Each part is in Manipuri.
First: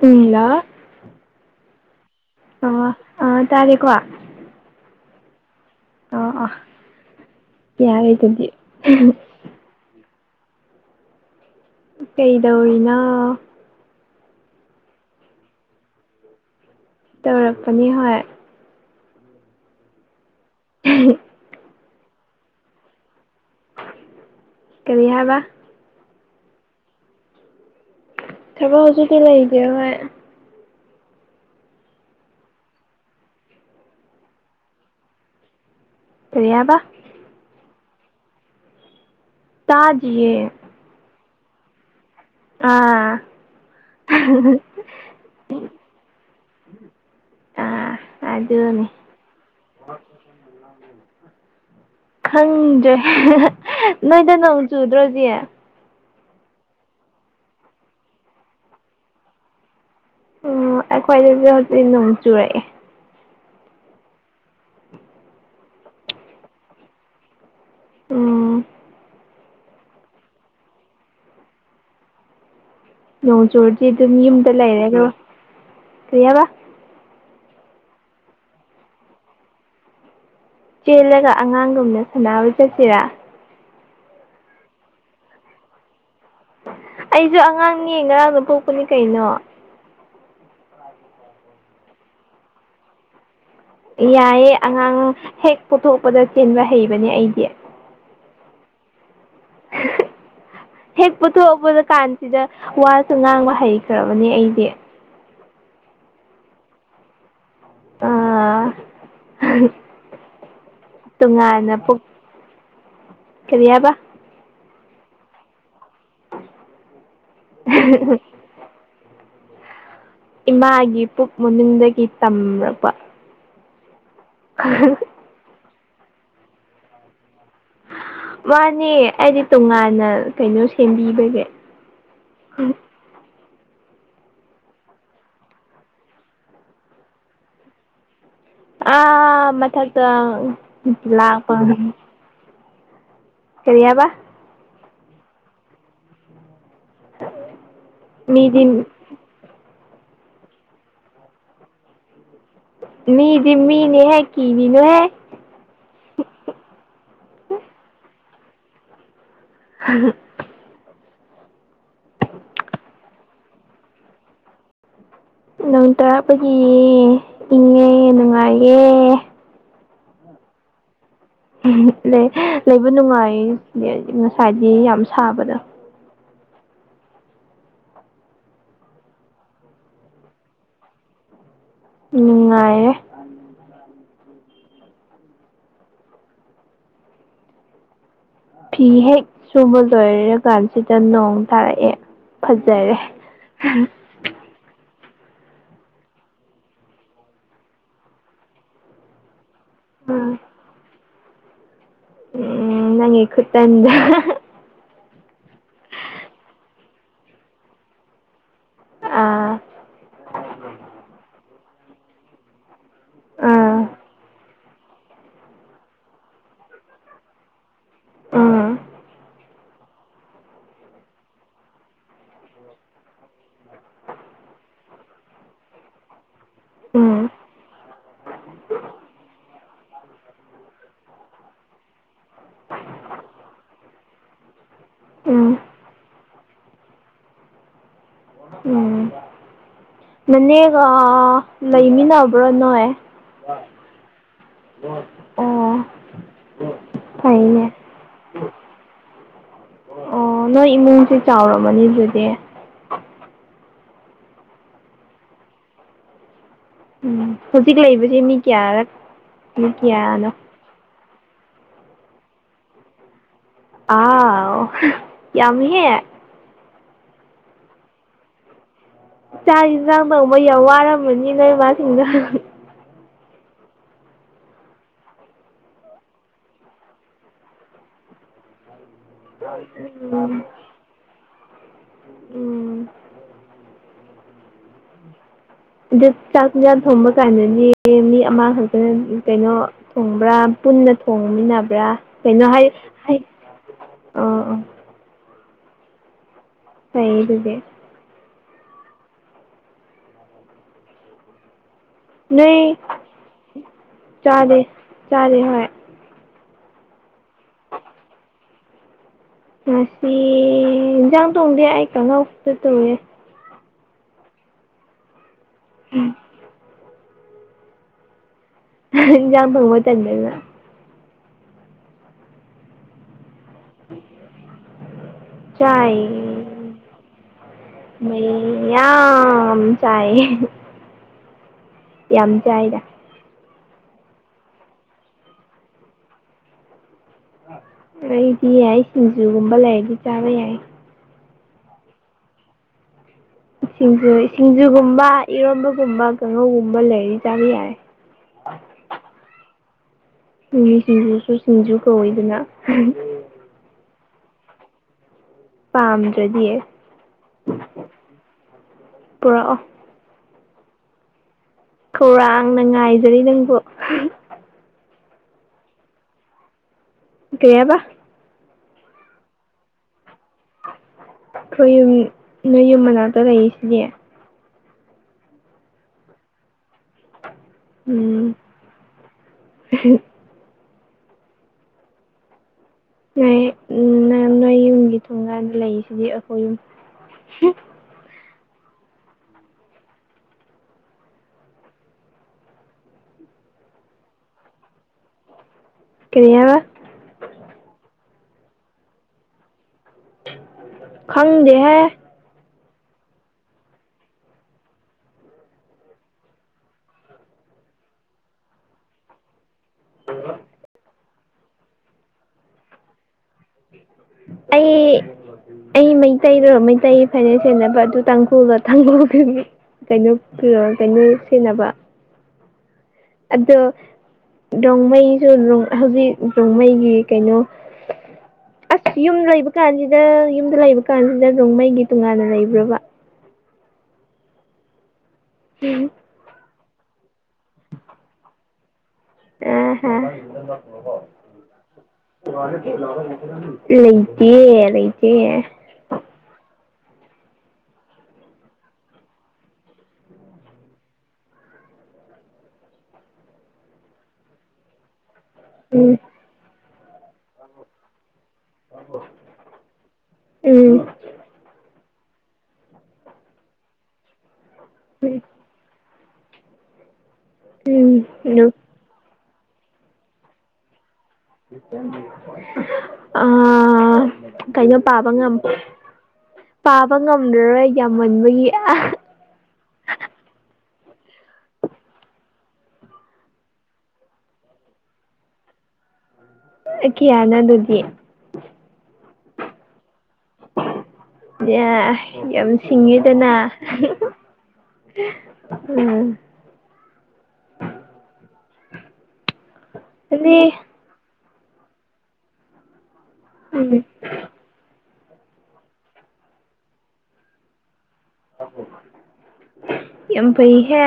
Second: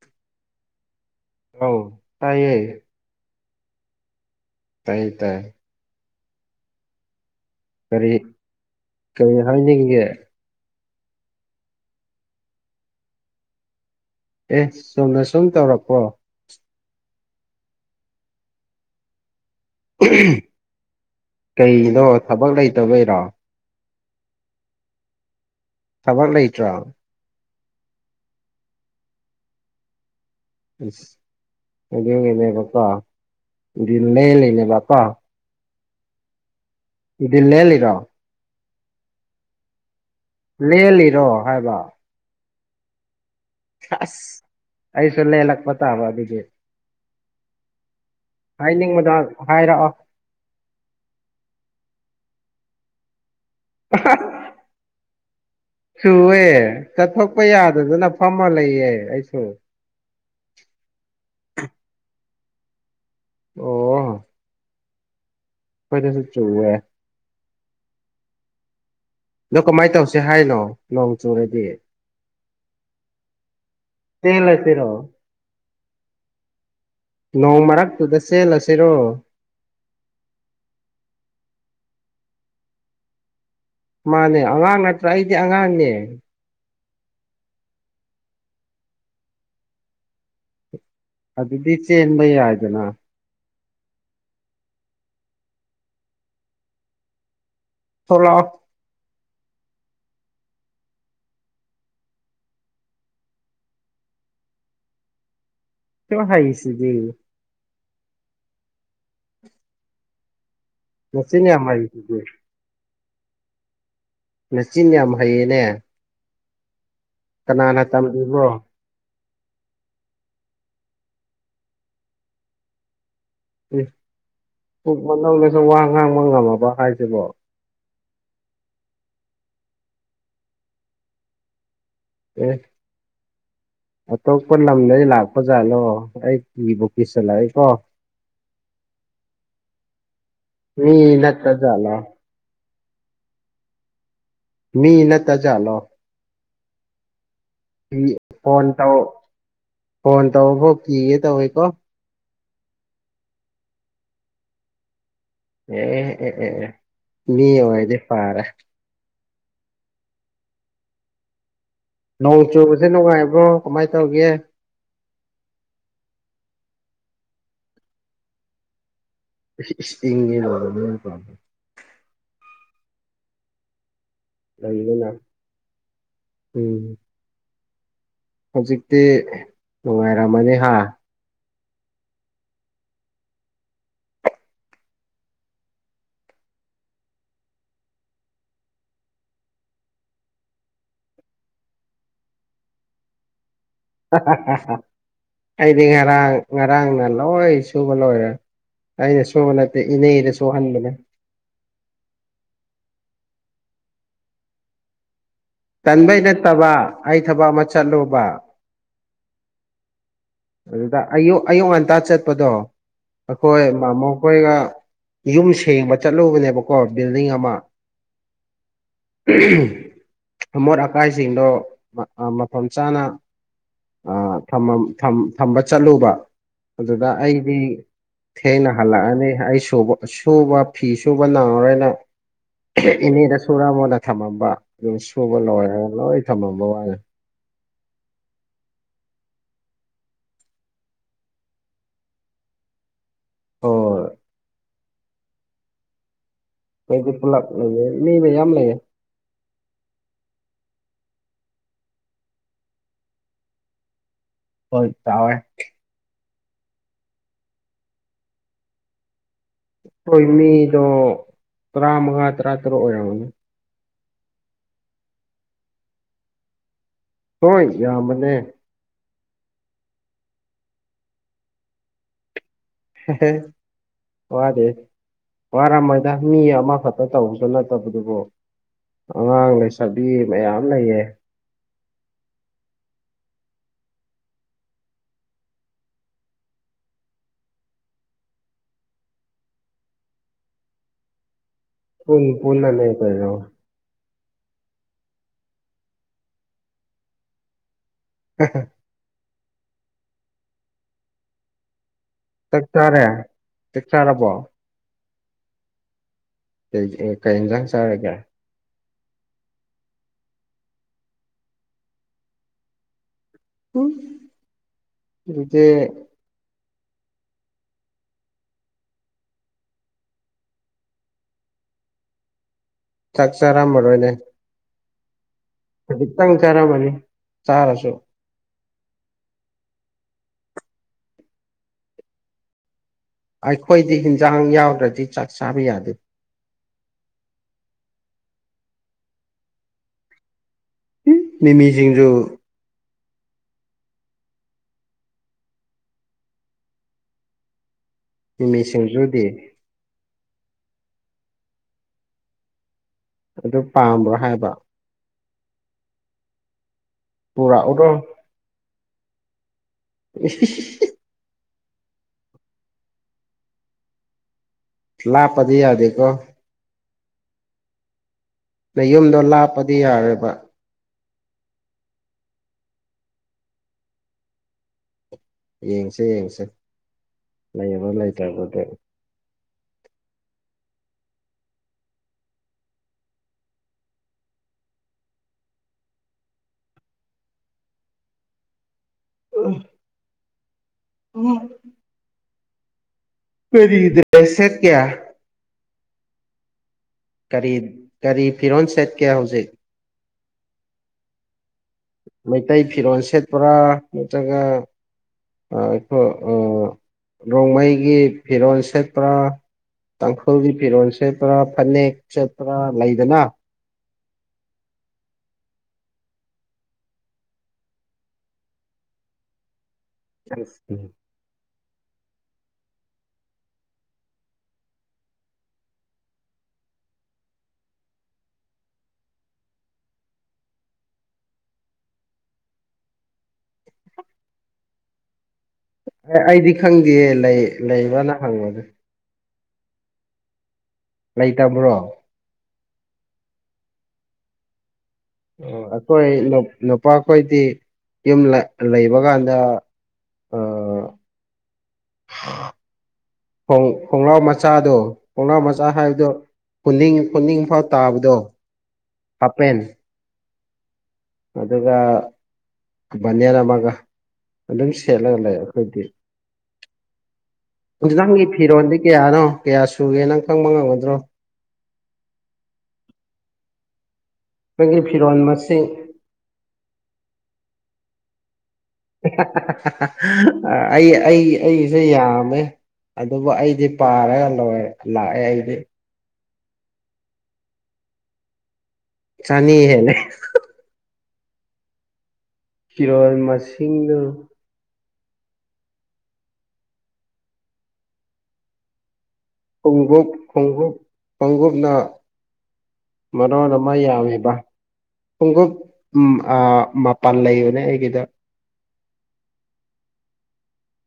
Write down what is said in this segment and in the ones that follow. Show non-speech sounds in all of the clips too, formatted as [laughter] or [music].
ꯍꯨꯏꯂꯥ ꯑꯧ ꯇꯥꯏꯌꯦ ꯑꯣ ꯑ ꯇꯥꯔꯦꯀꯣ ꯇꯥꯏꯌꯦ ꯇꯥꯏ ꯑꯥ ꯑꯥ ꯌꯥꯔꯦ ꯀꯔꯤ ꯑꯗꯨꯗꯤ ꯀꯔꯤ ꯍꯥꯏꯅꯤꯡꯒꯦ ꯀꯩꯗꯧꯔꯤꯅꯣ ꯑꯦ ꯆꯨꯝꯅ ꯁꯨꯝ ꯇꯧꯔꯛꯄꯣ ꯇꯧꯔꯛꯄꯅꯤ ꯍꯣꯏ [unintelligible] [unintelligible] ꯀꯩꯒꯤꯅꯣ ꯊꯕꯛ ꯂꯩꯇꯕꯩꯔꯣ ꯀꯔꯤ ꯍꯥꯏꯕ ꯊꯕꯔ ꯂꯩꯇ꯭ꯔꯣ ꯊꯕ ꯍꯧꯖꯤꯛꯇꯤ ꯂꯩꯇꯦ ꯍꯣꯏ ꯑꯗꯨꯒꯤꯅꯦꯕꯀꯣ ꯗꯤꯟ ꯂꯦꯜꯂꯤꯅꯦꯕ ꯀꯣ ꯀꯔꯤ ꯌꯥꯕ ꯗꯤꯜ ꯂꯦꯜꯂꯤꯔꯣ ꯇꯥꯗꯤꯌꯦ ꯂꯦꯜꯂꯤꯔꯣ ꯍꯥꯏꯕ ꯑꯥ ꯑꯁ ꯑꯩꯁꯨ ꯂꯦꯜꯂꯛꯄꯇꯕ ꯑꯗꯨꯗꯤ ꯑꯥ ꯍꯥꯏꯅꯤꯡꯕꯗꯣ ꯍꯥꯏꯔꯛꯑꯣ ꯈꯪꯗꯦ ꯅꯣꯏꯗ ꯅꯪ ꯁꯨꯗ꯭ꯔꯣꯖꯤ ꯆꯨꯑꯦ ꯆꯠꯊꯣꯛꯄ ꯌꯥꯗꯗꯅ ꯐꯝꯃ ꯂꯩꯌꯦ ꯑꯩꯁꯨ ꯎꯝ ꯑꯩꯈꯣꯏꯗꯁꯨ ꯍꯧꯖꯤꯛ ꯅꯣꯡ ꯆꯨꯔꯛꯑꯦ ꯑꯣ ꯑꯈꯣꯏꯗꯁꯨ ꯆꯨꯋꯦ ꯎꯝ ꯑꯗꯣ ꯀꯃꯥꯏ ꯇꯧꯁꯦ ꯍꯥꯏꯅꯣ ꯅꯣꯡ ꯆꯨꯨꯔꯗꯤ ꯅꯣꯡ ꯆꯨꯔꯗꯤ ꯑꯗꯨꯝ ꯌꯨꯝꯗ ꯆꯦꯜꯂꯁꯤꯔꯣ ꯂꯩꯔꯦꯒ꯭ꯔꯣ ꯀꯩꯍꯥꯏꯕ ꯅꯣꯡ ꯃꯔꯛꯇꯨꯗ ꯆꯦꯜꯂꯁꯤꯔꯣ ꯆꯦꯜꯂꯒ ꯑꯉꯥꯡꯒꯨꯝꯅ ꯁꯥꯟꯅꯕ ꯆꯠꯁꯤꯔꯥ ꯃꯥꯅꯦ ꯑꯉꯥꯡ ꯅꯠꯇ꯭ꯔꯥ ꯑꯩꯗꯤ ꯑꯉꯥꯡꯅꯦ ꯑꯩꯁꯨ ꯑꯉꯥꯡꯅꯦ ꯉꯔꯥꯡꯅ ꯄꯣꯛꯄꯅꯤ ꯀꯩꯅꯣ ꯑꯗꯨꯗꯤ ꯆꯦꯟꯕ ꯌꯥꯏꯗꯅ ꯌꯥꯏꯌꯦ ꯑꯉꯥꯡ ꯍꯦꯛ ꯄꯨꯊꯣꯛꯄꯗ ꯆꯦꯟꯕ ꯍꯩꯕꯅꯦ ꯑꯩꯗꯤ ꯊꯣꯛꯂꯛꯑꯣ ꯍꯦꯛ ꯄꯨꯊꯣꯛꯛꯄ ꯀꯥꯟꯁꯤꯗ ꯋꯥꯁꯨ ꯉꯥꯡꯕ ꯍꯩꯈ꯭ꯔꯕꯅꯦ ꯑꯩꯗꯤ ꯁꯨꯛ ꯍꯩꯁꯤꯗꯤ ꯑꯥ ꯅꯆꯤꯟ ꯌꯥꯝ ꯇꯣꯉꯥꯟꯅ ꯄꯣꯛ ꯍꯩꯁꯤꯗꯤ ꯀꯔꯤ ꯍꯥꯏꯕ ꯅꯆꯤꯟ ꯌꯥꯝ ꯍꯩꯌꯦꯅꯦ ꯀꯅꯥꯅ ꯇꯝꯕꯤꯕ꯭ꯔꯣ ꯏꯃꯥꯒꯤ ꯄꯨꯛ ꯃꯅꯨꯡꯟꯗꯒꯤ ꯇꯝꯔꯛꯄ ꯄꯨꯛ ꯃꯅꯨꯡꯗꯁꯨ ꯋꯥ ꯉꯥꯡꯕ ꯉꯝꯃꯕꯣ ꯍꯥꯏꯁꯤꯕꯣ ꯃꯥꯅꯦ ꯑꯩꯗꯤ ꯇꯣꯉꯥꯟꯅ ꯀꯩꯅꯣ ꯁꯦꯝꯕꯤꯕꯒꯦ ꯑꯦ ꯑꯇꯣꯞꯄ ꯂꯝꯗꯒꯤ ꯂꯥꯛꯄ ꯖꯥꯠꯂꯣ ꯑꯩ ꯀꯤꯕꯨ ꯀꯤꯁꯤꯜꯂꯛꯑꯦꯀꯣ ꯑꯥ ꯃꯊꯛꯇ ꯃꯤ ꯅꯠꯇ ꯂꯥꯛꯄꯅꯤ ꯖꯥꯠꯂꯣ ꯀꯔꯤ ꯍꯥꯏꯕ ꯃꯤ ꯅꯠꯇꯖꯥꯠꯜꯣ ꯏ ꯐꯣꯟ ꯃꯤꯗꯤ ꯇꯧ ꯐꯣꯟ ꯇꯧꯑꯣꯀꯣ ꯀꯤꯒꯦ ꯇꯧꯋꯦꯀꯣ ꯃꯤꯗꯤ ꯃꯤꯅꯤꯍꯦ ꯀꯤꯒꯤꯅꯨ ꯍꯦ ꯑꯦ ꯑꯦ ꯑꯦ ꯑꯦ ꯑꯦ ꯃꯤ ꯑꯣꯏꯔꯗꯤ ꯐꯔꯦ ꯫ [unintelligible] ꯅꯣꯡ ꯆꯨꯕꯖꯦ ꯅꯨꯡꯉꯥꯏꯕ꯭ꯔꯣ ꯀꯃꯥꯏ ꯇꯧꯒꯦ ꯅꯣꯡ ꯇꯥꯔꯛꯄꯒꯤ ꯏꯪꯉꯦ ꯅꯨꯡꯉꯥꯏꯌꯦ ꯏꯁ ꯏꯁ ꯏꯪꯉꯦ [unintelligible] [unintelligible] ꯂꯩ ꯂꯩꯕ ꯅꯨꯡꯉꯥꯏꯌꯦ ꯏꯪꯉ ꯂꯩꯕꯅ ꯎꯝ ꯍꯧꯖꯤꯛꯇꯤ ꯅꯨꯡꯉꯥꯏꯔꯝꯃꯅꯤ ꯍꯥ ꯅꯨꯡꯉꯥꯏꯌꯦ [unintelligible] [inaudible] ꯐꯤ ꯍꯦꯛ ꯁꯨꯕ ꯂꯣꯏꯔ ꯀꯥꯟꯁꯤꯗ ꯅꯣꯡ ꯊꯥꯔꯛꯑꯦ ꯐꯖꯔꯦ [unintelligible] ꯍꯍꯍꯍꯍꯍ ꯑꯩꯗꯤ ꯉꯔꯥꯡ ꯉꯔꯥꯡꯅ ꯂꯣꯏ ꯁꯨꯕ ꯂꯣꯏꯒ꯭ꯔꯦ ꯑꯩꯅ ꯁꯨꯕꯅ ꯏꯅꯦꯗ ꯎꯝ ꯁꯨꯍꯟꯕꯅꯦ ꯎꯝ ꯅꯪꯒꯤ ꯈꯨꯠꯇꯟꯗꯣ ꯇꯟꯕꯩ ꯅꯠꯇꯕ ꯑꯩ ꯊꯕꯛ ꯑꯃꯥ ꯆꯠꯂꯨꯕ ꯑꯥ ꯑꯗꯨꯗ ꯑꯌꯨꯛ ꯑꯌꯨꯛ ꯉꯟꯇꯥ ꯆꯠꯄꯗꯣ ꯑꯩꯈꯣꯏ ꯑꯥ ꯃꯥ ꯃꯣꯈꯣꯏꯒ ꯌꯨꯝ ꯁꯦꯡꯕ ꯆꯠꯂꯨꯕꯅꯦꯕ ꯀꯣ ꯕꯤꯜꯗꯤꯡ ꯑꯃꯥ ꯎꯝ [unintelligible] ꯑꯃꯣꯠ ꯑꯀꯥꯏꯁꯤꯡꯗꯣ ꯃꯐꯝ ꯃꯐꯝ ꯆꯥꯅ ꯑ ꯊꯝꯃꯝ ꯊꯝ ꯊꯝꯕ ꯆꯠꯂꯨꯕ ꯑꯗꯨꯗ ꯎꯝ ꯑꯩꯗꯤ ꯊꯦꯡꯅ ꯍꯜꯂꯛꯑꯅꯤ ꯑꯩ ꯁꯨꯕ ꯁꯨꯕ ꯐꯤ ꯁꯨꯕ ꯅꯪꯉꯔꯣꯏ ꯅꯪ ꯏꯅꯦꯗ ꯁꯨꯔꯝꯃꯣꯅ ꯊꯝꯃꯝꯕ ꯐꯤ ꯁꯨꯕ ꯎꯝ ꯂꯣꯏꯔꯒ ꯂꯣꯏ ꯊꯝꯃꯝꯕ ꯋꯥꯅꯦ ꯎꯝ ꯅꯅꯦꯒ ꯂꯩꯃꯤꯟꯅꯕ꯭ꯔꯥ ꯅꯣꯏ ꯍꯣꯏ [unintelligible] ꯑꯩꯗꯤ ꯄꯨꯂꯞ ꯐꯩꯅꯦ ꯂꯩꯌꯦ ꯃꯤ ꯃꯌꯥꯝ ꯂꯩꯌꯦ ꯑꯣ ꯅꯣꯏ ꯏꯃꯨꯡꯁꯤ ꯆꯥꯎꯔꯝꯃꯅꯤ ꯑꯗꯨꯗꯤ ꯍꯣꯏ ꯆꯥꯎꯋꯦ ꯎꯝ ꯍꯧꯖꯤꯛ ꯂꯩꯕꯗꯤ ꯃꯤ ꯀꯌꯥꯔꯥ ꯑꯩꯈꯣꯏ ꯃꯤꯗꯣ ꯇꯔꯥꯃꯉꯥ ꯇꯔꯥꯇꯔꯨꯛ ꯑꯣꯏꯔꯝꯒꯅꯤ ꯑꯥꯎ ꯌꯥꯝꯃꯤꯍꯦ ꯍꯣꯏ ꯌꯥꯝꯕꯅꯦ ꯆꯥꯛ ꯏꯟꯖꯥꯡ ꯊꯣꯡꯕ ꯌꯥꯝ ꯋꯥꯔꯝꯃꯅꯤ ꯅꯣꯏ ꯏꯃꯥꯁꯤꯡꯗꯣ [unintelligible] ꯋꯥꯗꯦ ꯋꯥꯔꯝꯃꯣꯏꯗ ꯃꯤ ꯑꯃꯥ ꯈꯛꯇ ꯇꯧꯕꯁꯨ ꯅꯠꯇꯕꯗꯨꯕꯨ ꯑꯉꯥꯡ ꯂꯩꯁꯕꯤ ꯎꯝ ꯃꯌꯥꯝ ꯂꯩꯌꯦ ꯎꯝ ꯑꯗꯨ ꯆꯥꯛ ꯏꯟꯖꯥꯡ ꯊꯣꯡꯕ ꯀꯥꯟꯗꯗꯤ ꯃꯤ ꯑꯃ ꯈꯛꯇꯅꯤ ꯀꯩꯅꯣ ꯊꯣꯡꯕ꯭ꯔꯥ ꯄꯨꯟꯅ ꯊꯣꯡꯃꯤꯟꯅꯕ꯭ꯔꯥ ꯄꯨꯟ ꯀꯩꯅꯣ ꯍꯥꯏꯌꯨ ꯄꯨꯟꯅꯅꯦ ꯍꯥꯏꯌꯨ ꯀꯩꯅꯣ ꯑ ꯄꯩ ꯑꯗꯨꯗꯤ ꯍ ꯍ ꯅꯣꯏ ꯆꯥꯛ ꯆꯥꯔꯦ ꯆꯥꯛ ꯆꯥꯔꯕꯣ ꯆꯥꯔꯦ ꯆꯥꯔꯦ ꯍꯣꯏ ꯀꯩ ꯀꯩ ꯀꯩ ꯏꯟꯖꯥꯡ ꯆꯥꯔꯒꯦ ꯉꯁꯤ ꯏꯟꯖꯥꯡ ꯊꯣꯡꯗꯦ ꯑꯩ ꯀꯥꯉꯧ ꯈꯤꯇꯥ ꯇꯧꯋꯦ ꯍꯨꯝ ꯎꯗꯦ ꯎꯝ ꯏꯟꯖꯥꯡ ꯊꯣꯡꯕ ꯇꯟꯕꯩꯔꯣ ꯆꯥꯛ ꯆꯥꯔꯝꯃꯔꯣꯏꯅꯦ ꯆꯥꯏ ꯈꯖꯤꯛꯇꯪ ꯆꯥꯔꯝꯃꯅꯤ ꯆꯥꯔꯁꯨ ꯃꯌꯥꯝ ꯆꯥꯏꯌꯦ ꯌꯥꯝ ꯆꯥꯏꯗ ꯑꯩꯈꯣꯏꯗꯤ ꯍꯤꯟꯖꯥꯡ ꯌꯥꯎꯗ꯭ꯔꯗꯤ ꯆꯥꯛ ꯆꯥꯕ ꯌꯥꯗꯦ ꯑꯩꯗꯤ ꯌꯥꯏ ꯁꯤꯡꯖꯨꯒꯨꯝꯕ ꯂꯩꯔꯗꯤ ꯆꯥꯕ ꯌꯥꯏ ꯍꯨꯝ ꯃꯤꯃꯤ ꯁꯤꯡꯖꯨ ꯁꯤꯡꯖꯨ ꯁꯤꯡꯖꯨꯒꯨꯝꯕ ꯏꯔꯣꯟꯕꯒꯨꯝꯕ ꯀꯥꯉꯧꯒꯨꯝꯕ ꯂꯩꯔꯗꯤ ꯆꯥꯕ ꯌꯥꯔꯦ ꯃꯤꯃꯤꯁꯤꯡꯖꯨꯗꯤ ꯃꯤꯒꯤ ꯁꯤꯡꯖꯨꯁꯨ ꯁꯤꯡꯖꯨ ꯀꯧꯋꯤꯗꯅ ꯑꯗꯨ ꯄꯥꯝꯕ꯭ꯔꯣ ꯍꯥꯏꯕ ꯄꯥꯝꯗ꯭ꯔꯗꯤ ꯄꯨꯔꯥ ꯑꯣꯗꯣ ꯄꯨꯔꯛꯑꯣ ꯏꯁ ꯏꯁ ꯈꯧꯔꯥꯡꯅ ꯉꯥꯏꯖꯔꯤ ꯅꯪꯕꯨ ꯂꯥꯛꯄꯗꯤ ꯌꯥꯗ‌ꯦꯀꯣ ꯀꯩ ꯍꯥꯏꯕ ꯅꯌꯨꯝꯗꯣ ꯂꯥꯞꯄꯗꯤ ꯌꯥꯔꯣꯏꯕ ꯈꯣꯏ ꯌꯨꯝ ꯅꯣꯏ ꯌꯨꯝ ꯃꯅꯥꯛꯇ ꯂꯩꯏꯁꯤꯗꯤ ꯌꯦꯡꯁꯦ ꯌꯦꯡꯁꯦ ꯂꯩꯕ ꯂꯩꯇ꯭ꯔꯕ [unintelligible] ꯎ ꯅꯣꯏ ꯅꯪ ꯅꯣꯏ ꯌꯨꯝꯒꯤ ꯊꯣꯡꯒꯥꯟꯗ ꯂꯩꯏꯁꯤꯗꯤ ꯑꯈꯣꯏ ꯌꯨꯝ ꯎꯝ [unintelligible] ꯀꯔꯤ [inaudible] ꯁꯦꯠ ꯀ‌ꯦ ꯀꯔꯤ ꯍꯥꯏꯕ ꯀꯔꯤ ꯀꯔꯤ ꯐꯤꯔꯣꯟ ꯁꯦꯠꯀꯦ ꯍꯧꯖꯤꯛ ꯈꯪꯗꯦꯍꯦ ꯃꯩꯇꯩ ꯐꯤꯔꯣꯟ ꯁꯦꯠꯄ꯭ꯔꯥ ꯅꯠꯇ꯭ꯔꯒ ꯑ ꯈꯣꯏ ꯑ ꯔꯣꯡꯃꯩꯒꯤ ꯐꯤꯔꯣꯟ ꯁꯦꯠꯄ꯭ꯔꯥ ꯇꯥꯡꯈꯨꯜꯒꯤ ꯐꯤꯔꯣꯟ ꯁꯦꯠꯄ꯭ꯔꯥ ꯐꯅꯦꯛ ꯁꯦꯠꯄ꯭ꯔꯥ ꯂꯩꯗꯅ ꯑꯩ ꯑꯩ ꯃꯩꯇꯩꯔ‌ꯣ ꯃꯩꯇꯩ ꯐꯅ‌ꯦꯛ ꯁ‌ꯦꯠꯅꯕ ꯑꯗꯨ ꯇꯥꯡꯈꯨꯜꯒ [unintelligible] ꯀꯩꯅꯣ ꯀ ꯑꯦ ꯀꯩꯅꯣ ꯁꯦꯠꯅꯕ ꯑꯗꯣ ꯔ‌ꯣꯡꯃꯩꯁꯨ ꯔ‌ꯣꯡ ꯍꯧꯖꯤꯛ ꯔ‌ꯣꯡꯃꯩꯒꯤ ꯀꯩꯅꯣ ꯑꯁ ꯌꯨꯝ ꯂꯩꯕ ꯀꯥꯟꯁꯤꯗ ꯌꯨꯝꯗ ꯂꯩꯕ ꯀꯥꯟꯁꯤꯗ ꯔ‌ꯣꯡꯃꯩꯒꯤ ꯇꯣꯉꯥꯟꯅ ꯂꯩꯕ꯭ꯔ‌ꯣꯕ ꯎꯝ ꯑꯦ ꯑꯩꯗꯤ ꯈꯪꯗꯤꯌ‌ꯦ ꯂꯩ ꯂꯩꯕ꯭ꯔꯅ ꯍꯪꯕꯅ‌ꯦ ꯑꯦ ꯍꯥ ꯂꯩꯇꯕ꯭ꯔꯣ [unintelligible] ꯂꯩꯇ‌ꯦꯌ‌ꯦ ꯂꯩꯇꯦ ꯑꯈꯣꯏ ꯅꯨ ꯅꯨꯄꯥꯈꯣꯏꯗꯤ ꯌꯨꯝ ꯂ ꯂꯩꯕ ꯀꯥꯟꯗ ꯎꯝ ꯈ‌ꯣꯡ ꯈꯣꯡꯔꯥꯎ ꯃꯆꯥꯗꯣ ꯈꯣꯡꯔꯥꯎ ꯃꯆꯥ ꯎꯝ ꯍꯥꯏꯕꯗꯣ ꯈꯨꯅꯤꯡ ꯈꯨꯅꯤꯡꯐꯥꯎ ꯇꯥꯕꯗꯣ ꯍꯥꯄꯦꯟ ꯎꯝ ꯑꯗꯨꯒ ꯚꯅ‌ꯦꯜ ꯑꯃꯒ ꯑꯗꯨꯝ ꯁꯦꯠꯂꯒ ꯂꯩ ꯑꯈꯣꯏꯗꯤ ꯎꯝ ꯍꯨꯖꯤꯛ ꯅꯪꯒꯤ ꯎꯝ ꯐꯤꯔꯣꯟꯗꯤ ꯀꯌꯥꯅꯣ ꯀꯌꯥ ꯁꯨꯌ‌ꯦ ꯅꯪ ꯈꯪꯕ ꯉꯝꯒꯗ꯭ꯔꯣ ꯑꯥ ꯀꯩꯅꯣ ꯅꯪꯒꯤ ꯄꯥꯕ ꯐꯤꯔꯣꯟ ꯉꯝ ꯃꯁꯤꯡ ꯄꯥꯕ ꯉꯝꯂꯔꯣꯏ ꯌꯥꯝꯃꯟꯕꯒꯤ ꯑ ꯑ ꯑꯩ ꯑꯩ ꯑꯩꯁꯦ ꯌꯥꯝꯃꯦ ꯑꯗꯨꯕꯨ ꯑꯩꯗꯤ ꯄꯥꯔꯒ ꯂꯣꯏ ꯂꯥꯛꯑꯦ ꯑꯩꯗꯤ [unintelligible] ꯀꯤꯌꯥꯅ‌ꯣ ꯗꯨꯗꯤ ꯆꯅꯤ ꯍꯦꯜꯂ‌ꯦ ꯌꯥ ꯌꯥꯝ ꯐꯤꯔꯣꯜ ꯁꯤꯡꯉꯤꯗꯅ ꯃꯁꯤꯡꯗꯨ ꯑꯥ ꯍꯧꯖꯤꯛꯐꯧ ꯈꯣꯡꯎꯞ ꯈꯣꯡꯎꯞꯅ ꯃꯔ‌ꯣꯟ ꯑꯃ ꯎꯝ ꯌꯥꯝꯃꯤꯕ ꯈꯣꯡꯎꯞ ꯎꯝ ꯑꯥ ꯃꯄꯥꯟ ꯂꯩꯕꯅꯦ ꯑꯩꯒꯤꯗ‌ꯣ ꯌꯥꯝ ꯐꯩꯍꯦ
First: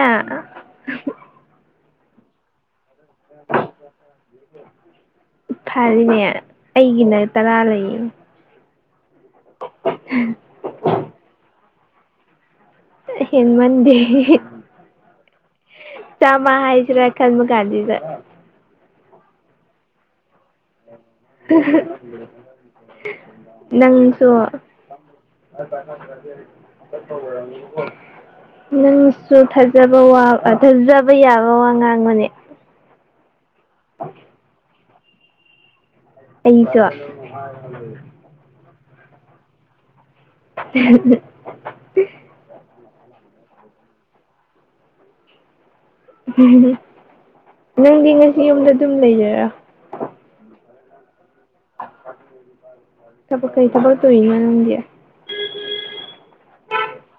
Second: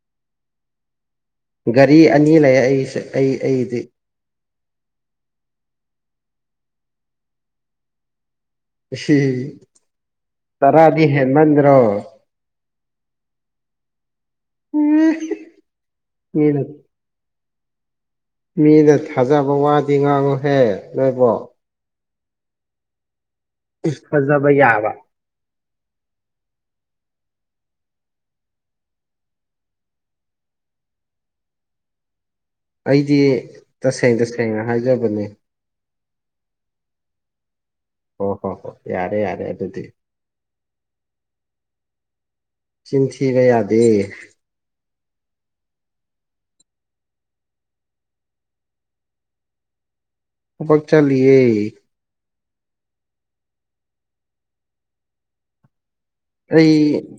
ꯒꯥꯔꯤ ꯑꯅꯤ ꯂꯩꯌꯦ ꯑꯩꯒꯤꯁꯦ ꯑꯩ ꯑꯩꯒꯤꯗꯤ ꯐꯔꯤꯅꯦ ꯑꯩꯒꯤꯅ ꯇꯔꯥ ꯂꯩꯌꯦ ꯑꯁꯤ ꯇꯔꯥꯗꯤ ꯍꯦꯟꯃꯟꯗ꯭ꯔꯣ ꯍꯦꯟꯃꯟꯗꯦ ꯆꯥꯝꯃ ꯃꯤꯅ ꯍꯥꯏꯁꯤꯔꯥ ꯈꯟꯕ ꯀꯥꯟꯖꯤꯗ ꯃꯤꯅ ꯊꯥꯖꯕ ꯋꯥꯗꯤ ꯉꯥꯡꯉꯨꯍꯦ ꯅꯣꯏꯕꯣ ꯅꯪꯁꯨ [unintelligible] ꯐꯖꯕ ꯌꯥꯕ ꯅꯪꯁꯨ ꯊꯥꯖꯕ ꯋꯥ ꯑ ꯊꯥꯖꯕ ꯌꯥꯕ ꯋꯥ ꯉꯥꯡꯉꯨꯅꯦ ꯑꯩꯗꯤ ꯇꯁꯦꯡ ꯇꯁꯦꯡꯅ ꯍꯥꯏꯖꯕꯅꯦ ꯑꯩꯁꯨ [unintelligible] ꯑꯣ ꯍꯣ ꯍꯣ‌ ꯌꯥꯔꯦ ꯌꯥꯔꯦ ꯑꯗꯨꯗꯤ [unintelligible] ꯆꯤꯟ ꯊꯤꯕ ꯌꯥꯗꯦ ꯅꯪꯗꯤ ꯉꯁꯤ ꯌꯨꯝꯗ ꯑꯗꯨꯝ ꯂꯩꯗꯣꯏꯔꯣ ꯊꯕꯛ ꯆꯠꯂꯤꯌꯦ ꯊꯕꯛ ꯀꯩ ꯊꯕꯛ ꯇꯧꯋꯤꯅꯣ ꯅꯪꯗꯤ ꯑꯩ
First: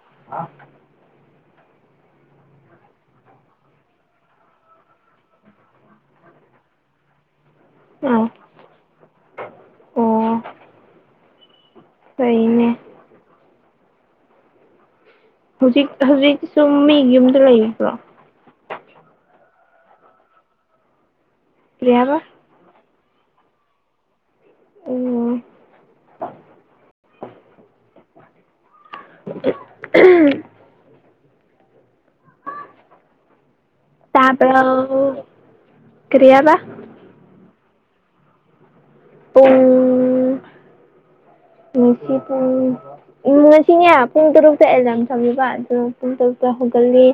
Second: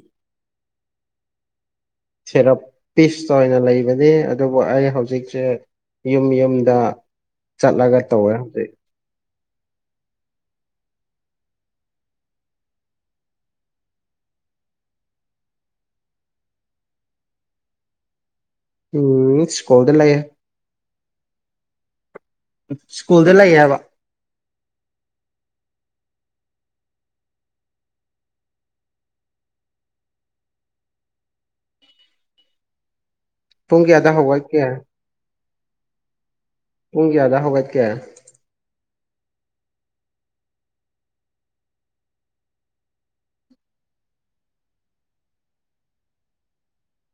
ꯁꯦꯔꯞ ꯄꯤꯁꯇ ꯑꯣꯏꯅ ꯂꯩꯕꯅꯤ ꯑꯗꯨꯕꯨ ꯑꯩ ꯍꯧꯖꯤꯛꯁꯦ ꯌꯨꯝ ꯌꯨꯝꯗ ꯆꯠꯂꯒ ꯑꯥ ꯇꯧꯋꯦ ꯍꯧꯖꯤꯛ ꯑꯣ ꯐꯩꯅꯦ ꯍꯧꯖꯤꯛ ꯍꯧꯖꯤꯛ ꯁꯨꯝ ꯃꯤꯒꯤ ꯌꯨꯝꯗ ꯂꯩꯕ꯭ꯔꯣ ꯎꯝ ꯁ꯭ꯀꯣꯜꯗ ꯂꯩꯌꯦ ꯀ꯭ꯔꯤ ꯍꯥꯏꯕ ꯁ꯭ꯀꯨꯜꯗ ꯂꯩ ꯍꯥꯏꯕ ꯑꯣ [unintelligible] ꯄꯨꯡ ꯀꯌꯥꯗ ꯇꯥꯕ꯭ꯔꯣ ꯍꯧꯒꯠꯀꯦ ꯀꯔꯤ ꯍꯥꯏꯕ ꯄꯨꯡ ꯀꯌꯥꯗ ꯍꯧꯒꯠꯀꯦ ꯄꯨꯡ ꯉꯁꯤ ꯄꯨꯡ ꯎꯝ‌ ꯉꯁꯤꯅꯦ ꯄꯨꯡ ꯇꯔꯨꯛꯇ ꯑꯦꯂꯥ꯭ꯔꯝ ꯊꯝꯃꯤꯕ ꯑꯗꯨ ꯄꯨꯡ ꯇꯔꯨꯛꯇ ꯍꯧꯒꯠꯂꯤ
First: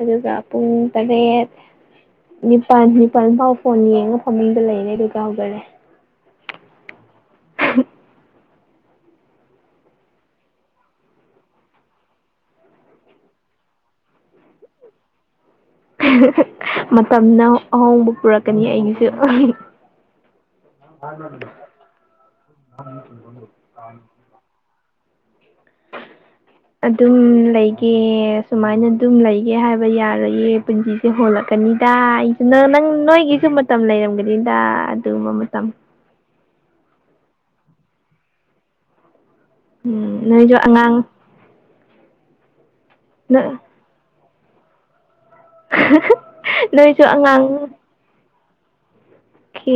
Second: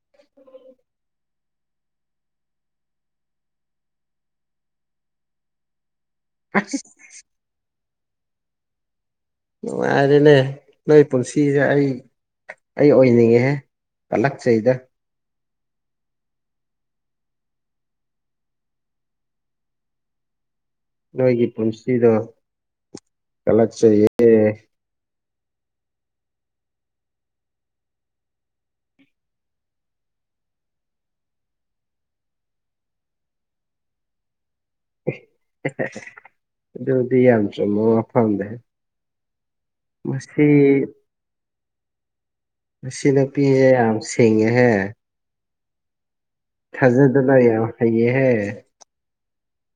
ꯑꯗꯨꯒ ꯄꯨꯡ ꯇꯔꯦꯠ ꯅꯤꯄꯥꯟ ꯅꯤꯄꯥꯟ ꯐꯥꯎ ꯐꯣꯟ ꯌꯦꯡꯉ ꯐꯃꯨꯡꯗ ꯂꯩꯔꯦ ꯑꯗꯨꯒ ꯍꯧꯒꯠꯂꯦ [unintelligible] [unintelligible] ꯅꯨꯡꯉꯥꯏꯔꯦꯅꯦ ꯅꯣꯏ ꯄꯨꯟꯁꯤꯖꯦ ꯑꯩ ꯑꯩ ꯑꯣꯏꯅꯤꯡꯉꯦꯍꯦ ꯀꯜꯂꯛꯆꯩꯗ ꯃꯇꯝꯅ ꯑꯍꯣꯡꯕ ꯄꯨꯔꯛꯀꯅꯤ ꯑꯩꯒꯤꯁꯨ ꯅꯣꯏꯒꯤ ꯄꯨꯟꯁꯤꯗꯣ ꯀꯜꯂꯛꯆꯩꯍꯦ ꯑꯗꯨꯝ ꯂꯩꯒꯦ ꯁꯨꯃꯥꯏꯅ ꯑꯗꯨꯝ ꯂꯩꯒꯦ ꯍꯥꯏꯕ ꯌꯥꯔꯣꯏꯌꯦ ꯄꯨꯟꯁꯤꯁꯦ ꯍꯣꯡꯂꯛꯀꯅꯤꯗꯥ ꯑꯩꯁꯨ ꯅꯪ ꯅꯪ ꯅꯣꯏꯒꯤꯁꯨ ꯃꯇꯝ ꯂꯩꯔꯝꯒꯅꯤꯗꯥ ꯑꯗꯨꯝꯕ ꯃ ꯑꯗꯨꯗꯤ ꯌꯥꯝ ꯆꯨꯝꯕ ꯋꯥꯐꯝꯅꯦ ꯎꯝ ꯃꯁꯤ ꯅꯣꯏꯖꯨ ꯑꯉꯥꯡ ꯃꯁꯤ ꯅꯨꯄꯤꯖꯦ ꯌꯥꯝ ꯁꯤꯡꯉꯦꯍꯦ [unintelligible] ꯊꯥꯖꯗꯅ ꯌꯥꯝ ꯑꯉꯥꯡ ꯍꯩꯌꯦꯍꯦ ꯈꯤ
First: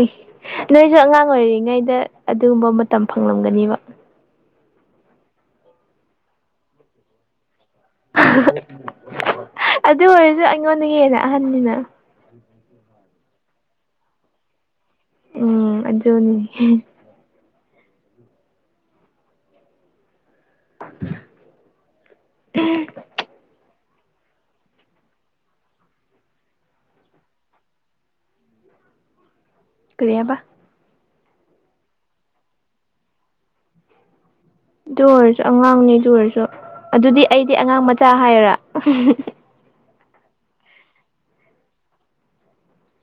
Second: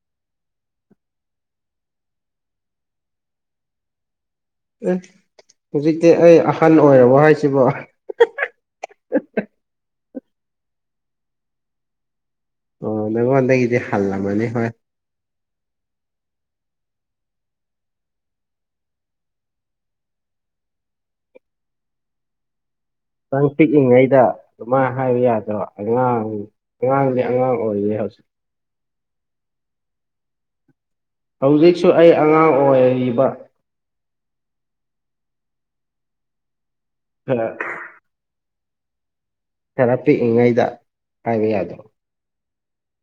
ꯅꯣꯏꯁꯨ ꯑꯉꯥꯡ ꯑꯣꯏꯔꯤꯉꯩꯗ ꯑꯗꯨꯝꯕ ꯃꯇꯝ ꯐꯪꯂꯝꯒꯅꯤꯕ ꯑꯦ ꯍꯨꯖꯤꯛꯇꯤ ꯑꯩ ꯑꯥꯍꯟ ꯑꯣꯏꯔꯕꯣ ꯍꯥꯏꯁꯤꯕꯣ [unintelligible] ꯑꯗꯨ ꯑꯣꯏꯔꯖꯨ ꯑꯩꯉꯣꯟꯗꯒꯤ ꯍꯦꯟꯅ ꯑꯍꯟꯅꯤꯅ ꯑꯣ ꯅꯉꯣꯟꯗꯒꯤꯗꯤ ꯍꯜꯂꯝꯃꯅꯤ ꯍꯣꯏ ꯎꯝ ꯑꯗꯨꯅꯤ [inaudible] ꯅꯪ ꯄꯤꯛꯏꯉꯩꯗ ꯑꯗꯨꯃꯥꯏ ꯍꯥꯏꯌꯨ ꯌꯥꯗ꯭ꯔꯣ ꯑꯉꯥꯡ ꯑꯉꯥꯡꯗꯤ ꯑꯉꯥꯡ ꯑꯣꯏꯔꯤꯌꯦ ꯍꯧꯖꯤ ꯀꯔꯤ ꯍꯥꯕ ꯍꯧꯖꯤꯛꯁꯨ ꯑꯩ ꯑꯉꯥꯡ ꯑꯣꯏꯔꯤꯕ ꯗꯨ ꯑꯣꯏꯔꯁꯨ ꯑꯉꯥꯡꯅꯤ ꯑꯗꯨ ꯑꯣꯏꯔꯁꯨ ꯑꯗꯨꯗꯤ ꯈꯔ ꯑꯩꯗꯤ ꯑꯉꯥꯡ ꯃꯆꯥ ꯍꯥꯏꯌꯣꯔ ꯈꯔ ꯄꯤꯛꯏꯉꯩꯗ ꯍꯥꯏꯕ ꯌꯥꯗ꯭ꯔꯣ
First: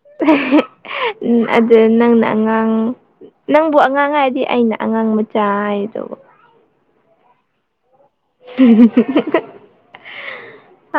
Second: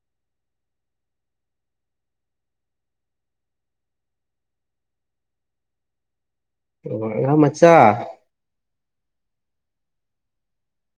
[unintelligible] ꯎꯝ ꯑꯗꯨ ꯅꯪꯅ ꯑꯉꯥꯡ ꯅꯪꯕꯨ ꯑꯉꯥꯡ ꯍꯥꯏꯗꯤ ꯑꯩꯅ ꯑꯉꯥꯡ ꯃꯆꯥ ꯍꯥꯏꯔꯤꯗꯨꯕꯨ ꯑꯣ ꯑꯉꯥꯡ ꯃꯆꯥ [unintelligible]